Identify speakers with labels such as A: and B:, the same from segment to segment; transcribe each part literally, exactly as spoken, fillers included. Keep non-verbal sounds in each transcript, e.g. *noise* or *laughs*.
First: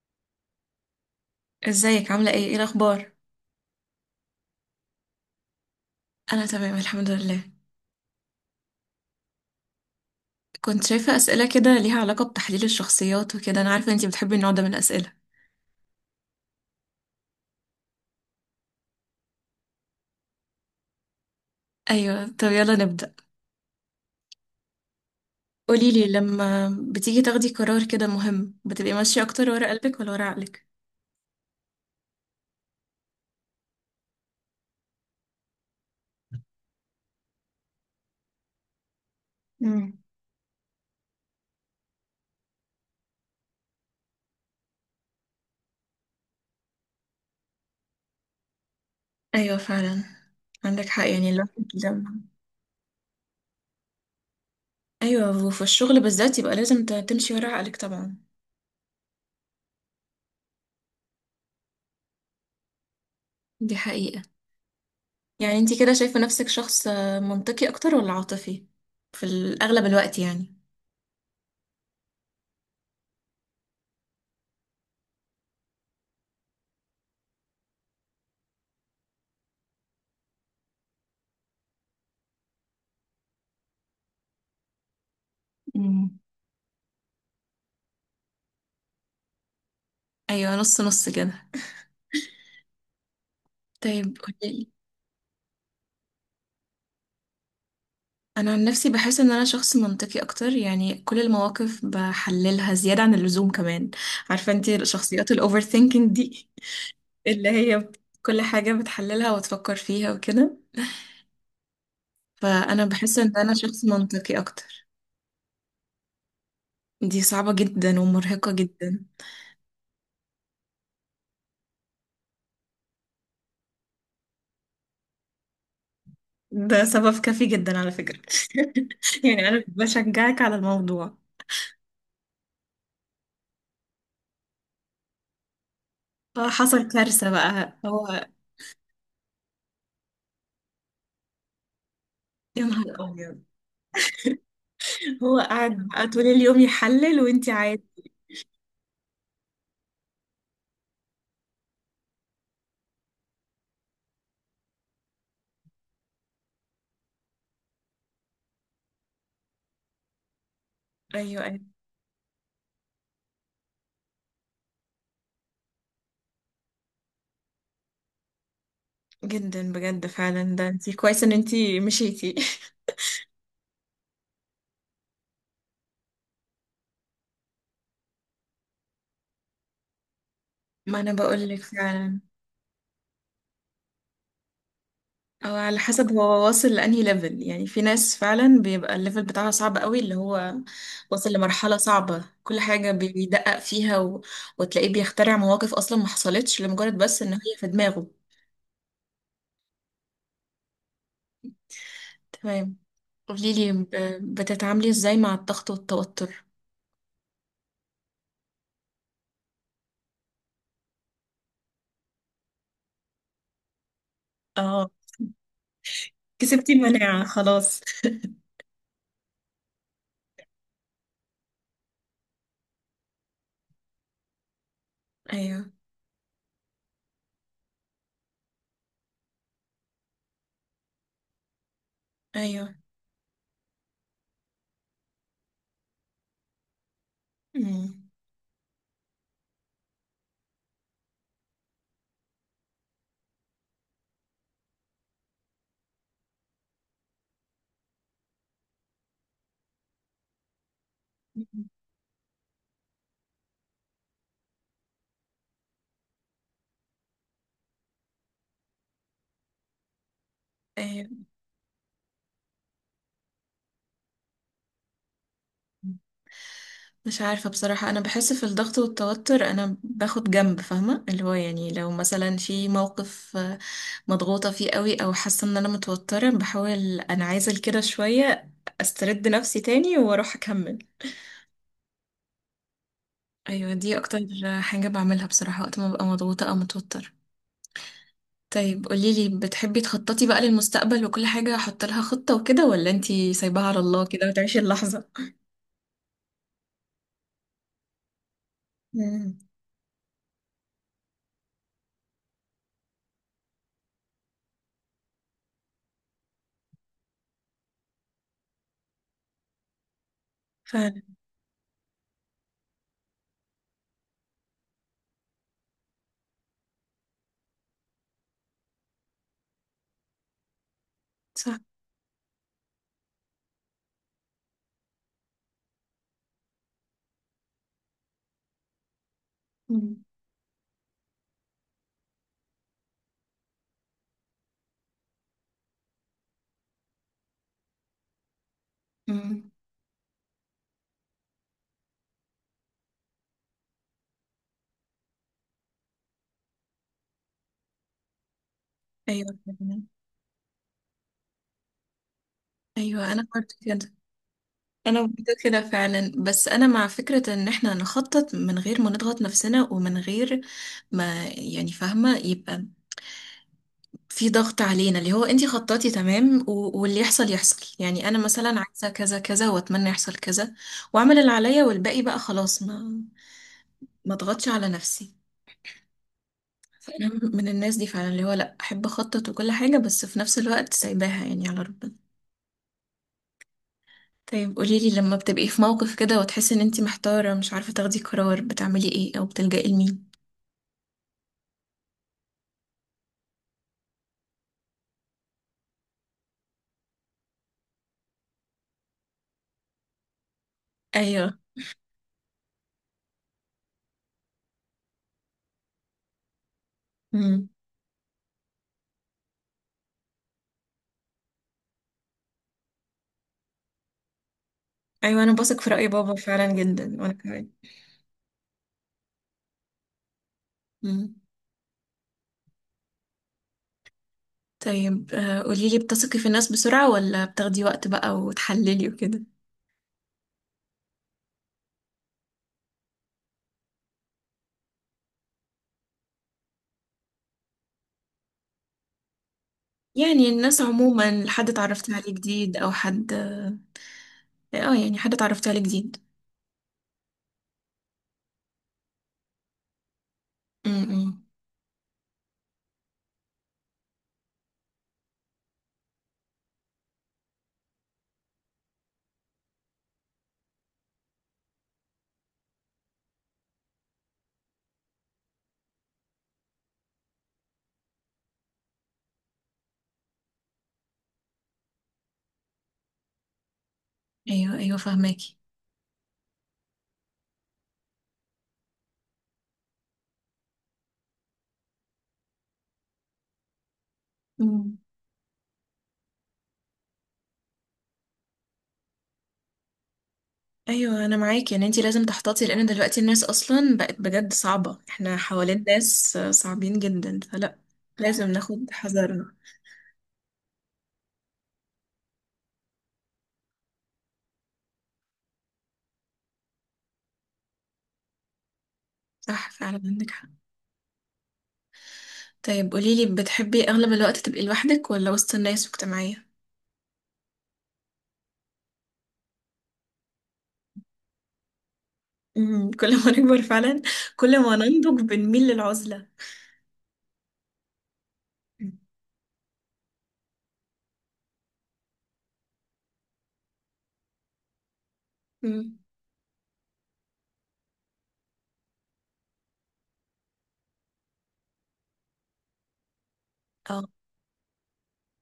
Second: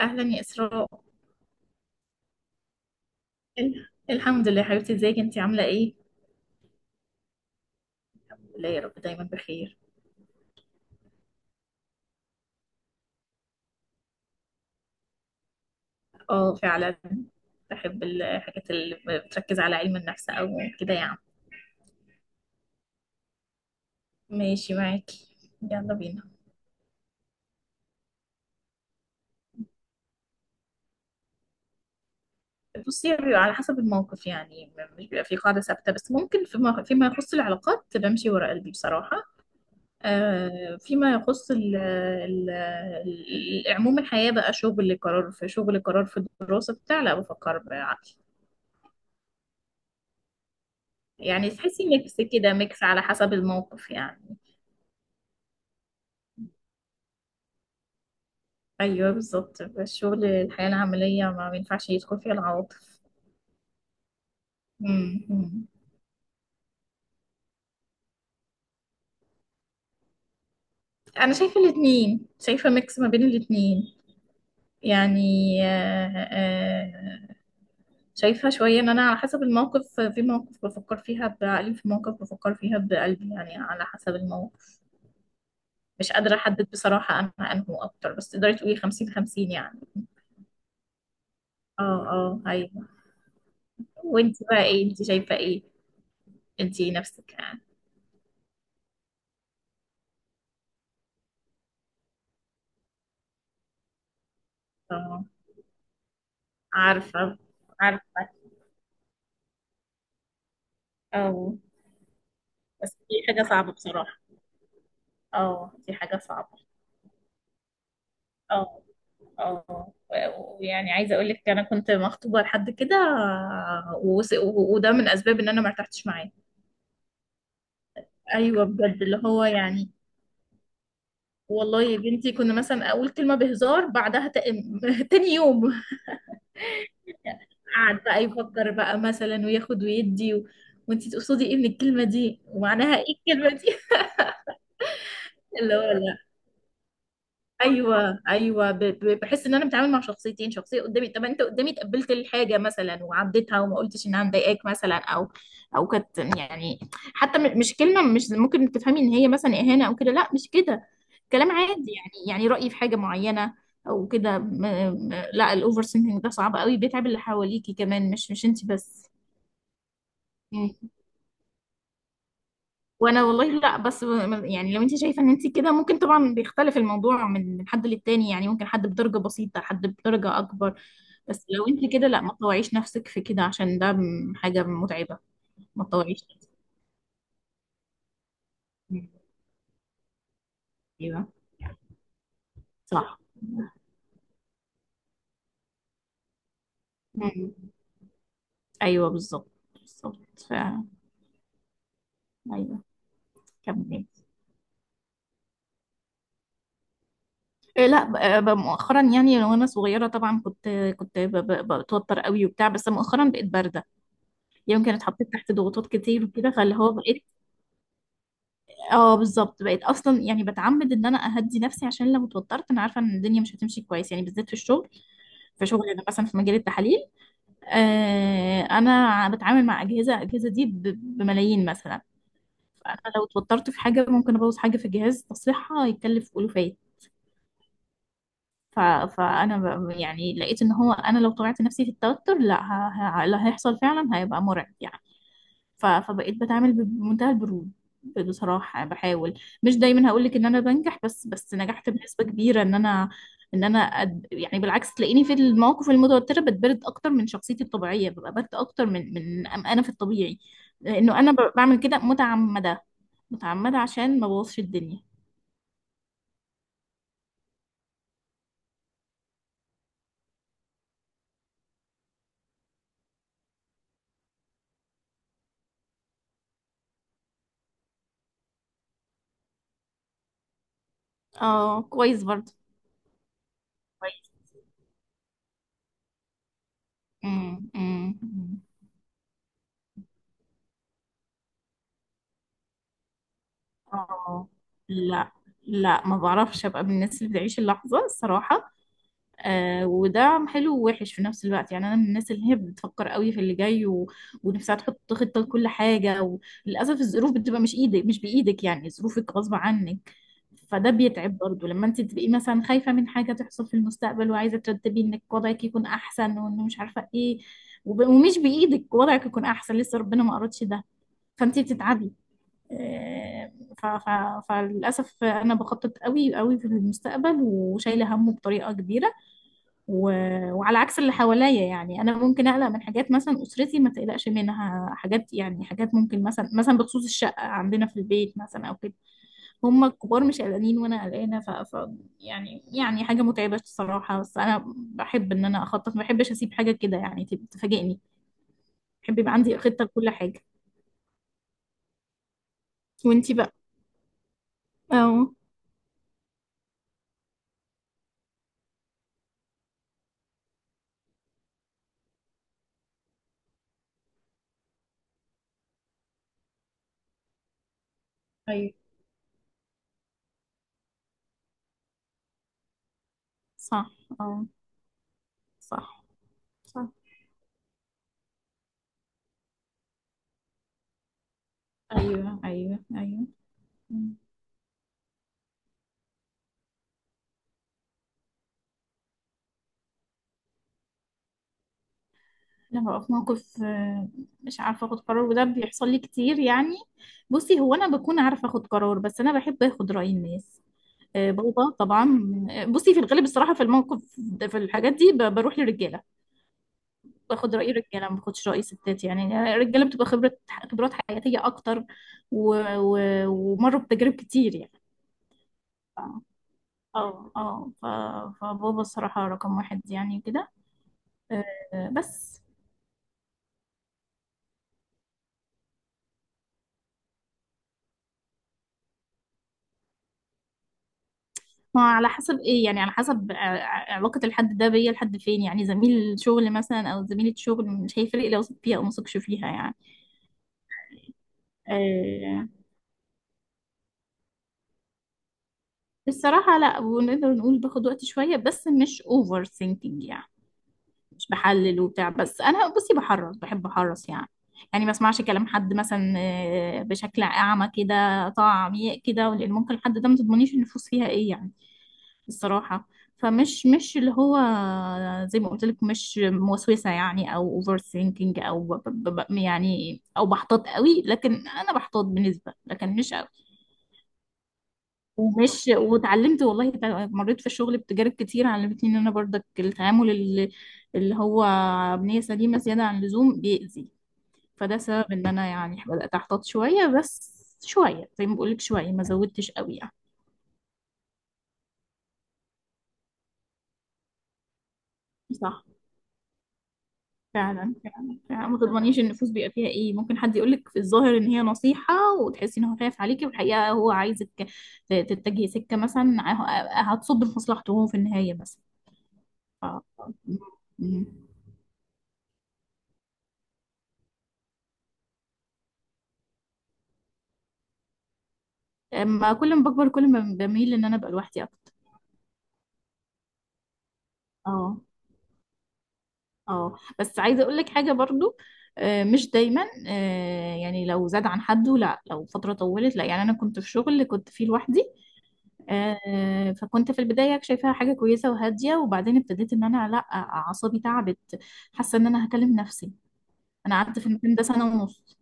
A: اهلا يا اسراء.
B: ازيك عاملة ايه ايه الأخبار؟
A: ال- الحمد لله يا حبيبتي، ازيك انت عامله ايه؟
B: أنا تمام الحمد لله.
A: لا يا رب دايما بخير.
B: كنت شايفة أسئلة كده ليها علاقة بتحليل الشخصيات وكده، أنا عارفة انتي بتحبي النوع ده من الأسئلة.
A: اه فعلا، بحب الحاجات اللي بتركز على علم النفس او كده يعني.
B: أيوة، طب يلا نبدأ.
A: ماشي معاكي، يلا
B: قوليلي،
A: بينا.
B: لما بتيجي تاخدي قرار كده مهم، بتبقي ماشية أكتر ورا قلبك ولا ورا عقلك؟
A: بصي بيبقى على حسب الموقف يعني، م- مش بيبقى في قاعده ثابته، بس ممكن فيما فيما يخص العلاقات بمشي ورا قلبي بصراحه.
B: مم.
A: آه فيما يخص ال ال ال- عموم الحياه بقى شغل، قرار في شغل، قرار في الدراسه بتاع، لا بفكر.
B: أيوة فعلا. عندك حق، يعني
A: يعني
B: الواحد
A: تحسي ميكس
B: لما...
A: كده، ميكس على حسب الموقف يعني.
B: أيوة، وفي الشغل بالذات يبقى لازم ت- تمشي ورا عقلك طبعا.
A: ايوه بالظبط، الشغل الحياه العمليه ما بينفعش يدخل فيها العواطف.
B: دي حقيقة.
A: مم.
B: يعني
A: مم.
B: انتي كده شايفة نفسك شخص منطقي أكتر ولا عاطفي؟ في الأغلب الوقت يعني.
A: انا شايفه الاثنين، شايفه ميكس ما بين الاثنين يعني. آه، آه، شايفه شويه ان انا على حسب الموقف، في مواقف بفكر فيها بعقلي، في مواقف بفكر فيها بقلبي يعني على حسب الموقف. مش
B: مم.
A: قادره احدد بصراحه انا انه اكتر، بس تقدري تقولي خمسين خمسين يعني.
B: ايوه، نص نص كده.
A: اه اه ايوه.
B: طيب
A: وانت بقى
B: قوليلي.
A: ايه، انت شايفه ايه انت نفسك يعني؟
B: انا عن نفسي بحس ان انا شخص منطقي اكتر، يعني كل المواقف بحللها زياده عن اللزوم كمان. عارفه انت
A: اه،
B: الشخصيات الاوفر ثينكينج دي،
A: عارفة،
B: اللي هي بت-
A: عارفة،
B: كل حاجه بتحللها وتفكر فيها وكده.
A: اه.
B: فانا
A: بس
B: بحس
A: دي
B: ان
A: حاجة
B: انا
A: صعبة
B: شخص
A: بصراحة،
B: منطقي اكتر.
A: اه دي حاجة صعبة.
B: دي صعبه جدا ومرهقه
A: اه
B: جدا.
A: اه، و- ويعني عايزة اقول لك انا كنت مخطوبة لحد كده، وس- و- وده من اسباب ان انا ما ارتحتش معاه.
B: ده سبب كافي جدا على فكره.
A: ايوه بجد اللي
B: *laughs*
A: هو
B: يعني انا
A: يعني.
B: بشجعك على الموضوع.
A: والله يا بنتي كنا مثلا اقول كلمة بهزار، بعدها ت- *laughs* تاني يوم
B: آه، حصل كارثه بقى
A: قعد
B: هو.
A: بقى يفكر بقى مثلا وياخد ويدي و... وانتي تقصدي ايه من الكلمة دي،
B: يا نهار
A: ومعناها ايه
B: ابيض.
A: الكلمة دي.
B: هو
A: *laughs* اللي هو
B: قاعد بقى
A: لا.
B: طول اليوم يحلل وانتي عادي؟
A: ايوه ايوه، ب- ب- بحس ان انا بتعامل مع شخصيتين، شخصيه قدامي طب انت قدامي تقبلت الحاجه مثلا وعديتها وما قلتش انها مضايقاك مثلا او او كانت يعني، حتى م- مش كلمه مش ممكن تفهمي ان هي مثلا اهانه او كده، لا مش كده.
B: ايوه
A: كلام
B: ايوه.
A: عادي يعني، يعني رايي في حاجه معينه او كده. م- م- لا الاوفر سينكينج ده صعب قوي، بيتعب اللي حواليكي كمان مش مش انت بس.
B: جدا بجد فعلا، ده انتي كويس ان انتي مشيتي.
A: وانا والله لا بس، يعني لو انت شايفه ان انت كده، ممكن طبعا بيختلف الموضوع من من حد للتاني يعني، ممكن حد بدرجه بسيطه، حد بدرجه اكبر.
B: *laughs* ما انا
A: بس
B: بقولك
A: لو انت كده
B: فعلا.
A: لا ما تطوعيش نفسك في كده، عشان ده م- حاجه متعبه.
B: او على
A: ما
B: حسب
A: تطوعيش
B: هو
A: نفسك
B: واصل لانهي ليفل، يعني في ناس فعلا بيبقى
A: في،
B: الليفل بتاعها صعب قوي، اللي هو
A: ايوه
B: واصل لمرحلة صعبة، كل حاجة
A: صح.
B: بيدقق فيها و... وتلاقيه بيخترع مواقف اصلا ما حصلتش، لمجرد بس ان هي
A: مم.
B: في دماغه.
A: ايوه بالظبط بالظبط ف...
B: تمام.
A: ايوه.
B: قوليلي، ب...
A: كملي.
B: بتتعاملي ازاي مع الضغط والتوتر؟
A: إيه، لا، ب- ب- مؤخرا يعني. وانا صغيره طبعا كنت كنت ب- ب- بتوتر قوي وبتاع، بس مؤخرا بقيت بارده.
B: اه،
A: يمكن اتحطيت تحت ضغوطات كتير وكده،
B: كسبتي
A: فاللي هو
B: المناعة
A: بقيت،
B: خلاص.
A: اه بالظبط. بقيت اصلا يعني بتعمد ان انا اهدي نفسي، عشان لو اتوترت انا عارفه ان الدنيا مش هتمشي كويس يعني، بالذات في الشغل. في
B: ايوه
A: شغل انا مثلا في مجال التحاليل، آه انا بتعامل مع اجهزه، الاجهزه دي ب- بملايين مثلا.
B: ايوه.
A: فانا لو اتوترت في حاجه ممكن ابوظ حاجه في الجهاز تصليحها يتكلف الوفات.
B: مم.
A: ف... فانا ب... يعني لقيت ان هو انا لو طبعت نفسي في التوتر لا، ه... ه... اللي هيحصل فعلا هيبقى مرعب يعني. ف- فبقيت بتعامل بمنتهى البرود. بصراحة بحاول، مش دايما هقولك ان انا بنجح، بس بس نجحت بنسبة كبيرة ان انا، ان انا أد... يعني بالعكس تلاقيني في المواقف المتوترة بتبرد اكتر من شخصيتي الطبيعية، ببقى برد اكتر من من أم- انا في الطبيعي.
B: إيه،
A: لانه انا ب- بعمل كده متعمدة، متعمدة عشان ما بوظش الدنيا.
B: مش عارفة بصراحة. أنا بحس في الضغط والتوتر أنا باخد جنب، فاهمة اللي هو، يعني لو مثلا في موقف آه، مضغوطة فيه قوي أو حاسة إن أنا متوترة، بحاول أنعزل كده شوية، أسترد نفسي تاني وأروح أكمل.
A: اه كويس برضه،
B: أيوة دي أكتر
A: كويس.
B: حاجة بعملها بصراحة وقت ما ببقى مضغوطة أو متوتر.
A: امم امم أمم.
B: طيب قوليلي، بتحبي تخططي بقى للمستقبل وكل حاجة أحط لها خطة وكده، ولا أنتي سايباها على الله كده
A: اه
B: وتعيشي اللحظة؟
A: لا، لا ما بعرفش ابقى من الناس اللي بتعيش اللحظة الصراحة.
B: مم.
A: آه وده حلو ووحش في نفس الوقت يعني، انا من الناس اللي هي بتفكر قوي في اللي جاي و... ونفسها تحط خطه لكل حاجه. وللاسف الظروف بتبقى مش ايدك، مش بايدك يعني، ظروفك غصب عنك. فده
B: فعلا.
A: بيتعب برضو لما انت تبقي مثلا خايفه من حاجه تحصل في المستقبل، وعايزه ترتبي انك وضعك يكون احسن، وانه مش عارفه ايه. وب... ومش بايدك وضعك يكون احسن، لسه ربنا ما اردش ده. فانت
B: صح.
A: بتتعبي. آه، ف... ف... فللاسف انا بخطط قوي قوي في المستقبل، وشايله همه بطريقه كبيره. و...
B: مم.
A: وعلى عكس اللي حواليا يعني، انا ممكن اقلق من حاجات مثلا اسرتي ما تقلقش منها. حاجات يعني، حاجات ممكن مثلا، مثلا بخصوص الشقه عندنا في البيت مثلا او كده.
B: مم.
A: هم الكبار مش قلقانين وانا قلقانه. ف... ف يعني، يعني حاجه متعبه الصراحه. بس انا بحب ان انا اخطط، ما بحبش اسيب حاجه كده يعني تب- تفاجئني. بحب يبقى
B: ايوه
A: عندي
B: فعلا.
A: خطه لكل حاجه.
B: ايوه انا
A: وانتي بقى؟
B: برضه كده. انا
A: اه
B: برضه كده فعلا، بس انا مع فكره ان احنا نخطط من غير ما نضغط نفسنا ومن غير ما، يعني فاهمه، يبقى في ضغط علينا. اللي هو انتي خططي تمام و- واللي يحصل يحصل، يعني انا مثلا
A: ايوه
B: عايزه كذا كذا واتمنى يحصل كذا، واعمل اللي عليا والباقي بقى خلاص ما
A: صح،
B: ما
A: اه
B: اضغطش على نفسي.
A: صح صح،
B: فانا من الناس دي فعلا، اللي هو لا، احب اخطط وكل حاجه، بس في نفس الوقت سايباها يعني على ربنا.
A: ايوه ايوه ايوه.
B: طيب قوليلي، لما بتبقي في موقف كده وتحسي ان انتي محتارة، مش عارفة تاخدي قرار، بتعملي ايه او بتلجئي لمين؟
A: لما ببقى في موقف آه، مش عارفة اخد قرار، وده بيحصل لي كتير يعني. بصي هو انا بكون عارفة اخد قرار، بس انا بحب اخد رأي الناس. آه
B: ايوه.
A: بابا طبعا. آه بصي في الغالب الصراحة في الموقف ده- في الحاجات دي ب- بروح للرجالة.
B: امم.
A: باخد رأي الرجالة، ما باخدش رأي ستات يعني. الرجالة بتبقى خبرة، خبرات حياتية اكتر و... و... ومروا بتجارب كتير يعني.
B: ايوه انا بثق في رأي
A: ف-
B: بابا فعلا جدا، وانا
A: اه
B: كمان.
A: اه ف... فبابا الصراحة رقم واحد يعني كده.
B: امم
A: آه بس.
B: طيب، آه، قوليلي بتثقي في الناس بسرعة ولا بتاخدي وقت بقى وتحللي وكده؟
A: ما على حسب ايه يعني، على حسب ع- ع- علاقة الحد ده بيا لحد فين يعني. زميل شغل مثلا او زميلة شغل مش هيفرق لو وثق فيها او ما وثقش فيها يعني.
B: يعني الناس عموما، حد اتعرفتي عليه
A: آه
B: جديد او حد اه، يعني حد اتعرفتي عليه جديد.
A: الصراحة لا، ونقدر نقول باخد وقت شوية، بس مش اوفر ثينكينج يعني.
B: امم.
A: مش بحلل وبتاع، بس انا بصي بحرص، بحب احرص يعني. يعني ما اسمعش كلام حد مثلا آه، بشكل اعمى كده، طاعة عميق كده، لان ممكن الحد ده ما تضمنيش النفوس فيها ايه يعني الصراحة. فمش مش اللي هو زي ما قلت لك مش موسوسة يعني، او اوفر ثينكينج، او ب- ب- ب- يعني او بحتاط قوي. لكن انا بحتاط بنسبة، لكن مش قوي.
B: ايوه ايوه فهماكي.
A: ومش واتعلمت والله، تع- مريت في الشغل بتجارب كتير علمتني ان انا برضك التعامل اللي، اللي هو بنية سليمة زيادة عن اللزوم بيأذي. فده سبب ان انا يعني بدأت احتاط شوية بس، شوية زي ما بقولك، شوية ما زودتش قوي يعني.
B: ايوه انا معاكي، يعني انتي لازم تحتاطي، لان دلوقتي الناس اصلا بقت بجد صعبة، احنا حوالين
A: صح
B: ناس صعبين جدا فلا.
A: فعلا فعلا
B: لازم
A: فعلا. ما
B: ناخد
A: تضمنيش النفوس
B: حذرنا.
A: بيبقى فيها ايه، ممكن حد يقولك في الظاهر ان هي نصيحة، وتحسي ان هو خايف عليكي، والحقيقة هو عايزك ت- تتجهي سكة مثلا ه- هتصب في مصلحته هو في النهاية بس.
B: صح فعلا،
A: ف...
B: عندك حق.
A: م-
B: طيب قوليلي، بتحبي اغلب الوقت تبقي لوحدك ولا وسط الناس واجتماعية؟
A: ما كل ما بكبر كل ما بميل ان انا ابقى لوحدي اكتر.
B: امم كل ما نكبر فعلا، كل ما
A: اه
B: ننضج بنميل للعزلة.
A: اه، بس عايزه اقول لك حاجه برضو، آه مش دايما. آه يعني لو زاد عن حده لا، لو فتره طولت لا. يعني انا كنت في شغل كنت فيه لوحدي،
B: امم.
A: آه فكنت في البدايه شايفاها حاجه كويسه وهاديه، وبعدين ابتديت ان انا لا، اعصابي تعبت. حاسه ان انا هكلم نفسي. انا
B: اه.
A: قعدت في المكان ده سنه ونص،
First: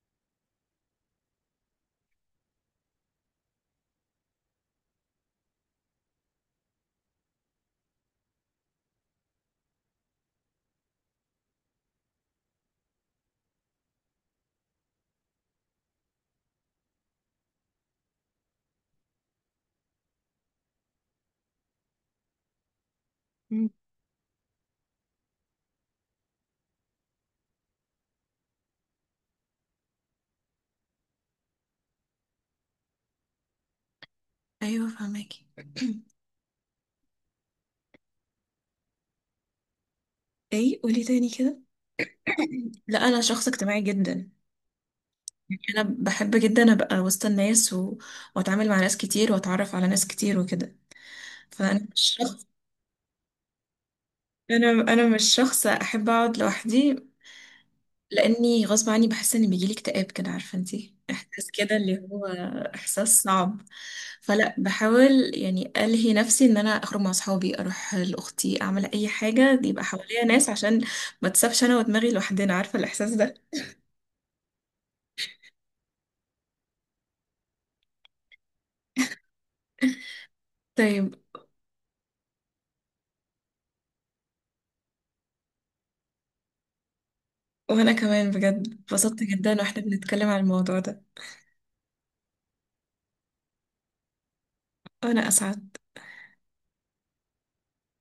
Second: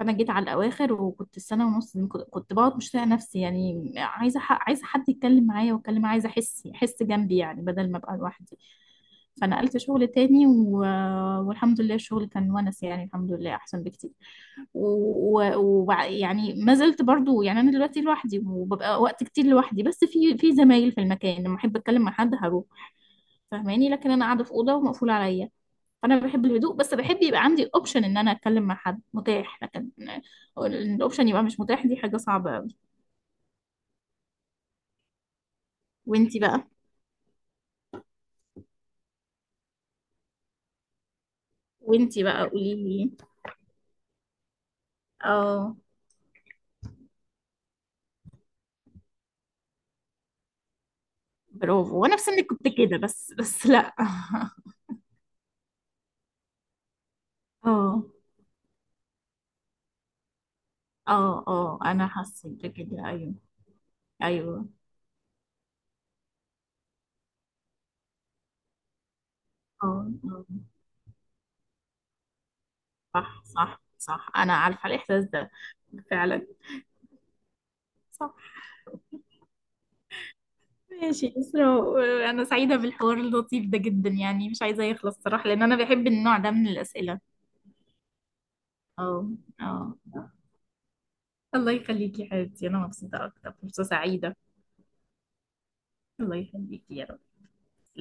A: فانا جيت على الاواخر، وكنت السنه ونص دي كنت كنت بقعد مش طايقه نفسي يعني. عايزه ح- عايزه حد يتكلم معايا واتكلم معايا، عايزه احس، احس جنبي يعني بدل ما ابقى لوحدي. فنقلت شغل تاني و... والحمد لله الشغل كان ونس يعني، الحمد لله احسن بكتير. ويعني و... وبع- يعني ما زلت برضو. يعني انا دلوقتي لوحدي وببقى وقت كتير لوحدي، بس في في زمايل في المكان لما احب اتكلم مع حد هروح.
B: مم.
A: فاهماني، لكن انا قاعده في اوضه ومقفوله عليا. فانا بحب الهدوء، بس بحب يبقى عندي اوبشن ان انا اتكلم مع حد متاح، لكن إن الاوبشن يبقى مش متاح دي حاجه صعبه قوي.
B: ايوه فهماكي.
A: وانتي بقى؟
B: ايه، قولي تاني كده.
A: وانتي بقى قولي
B: لا
A: لي.
B: انا شخص اجتماعي جدا، يعني
A: اه
B: انا بحب جدا ابقى وسط الناس و... واتعامل مع ناس كتير واتعرف على ناس كتير وكده. فانا
A: برافو،
B: مش
A: وانا في
B: شخص
A: سنك كنت كده، بس بس لا. *laughs*
B: انا انا مش شخص احب اقعد لوحدي،
A: اه
B: لاني غصب عني بحس ان بيجيلي اكتئاب كده، عارفه انتي
A: اه
B: احساس كده
A: اه انا
B: اللي هو
A: حسيت بكده
B: احساس
A: ايوه
B: صعب. فلا
A: ايوه،
B: بحاول يعني الهي نفسي ان انا اخرج مع اصحابي، اروح لاختي، اعمل اي حاجه يبقى
A: اه
B: حواليا
A: آه.
B: ناس، عشان ما تسابش انا ودماغي لوحدنا، عارفه الاحساس ده.
A: صح صح صح، انا عارفه الاحساس ده فعلا. صح.
B: طيب.
A: ماشي إسراء، أنا سعيدة بالحوار اللطيف ده جدا يعني، مش عايزة يخلص صراحة، لأن أنا بحب النوع ده من الأسئلة.
B: وانا كمان بجد اتبسطت
A: اه
B: جدا
A: اه.
B: واحنا بنتكلم عن الموضوع ده.
A: الله يخليكي يا حبيبتي، انا مبسوطة اكتر، فرصة سعيدة.
B: وانا اسعد.
A: الله يخليكي يا رب.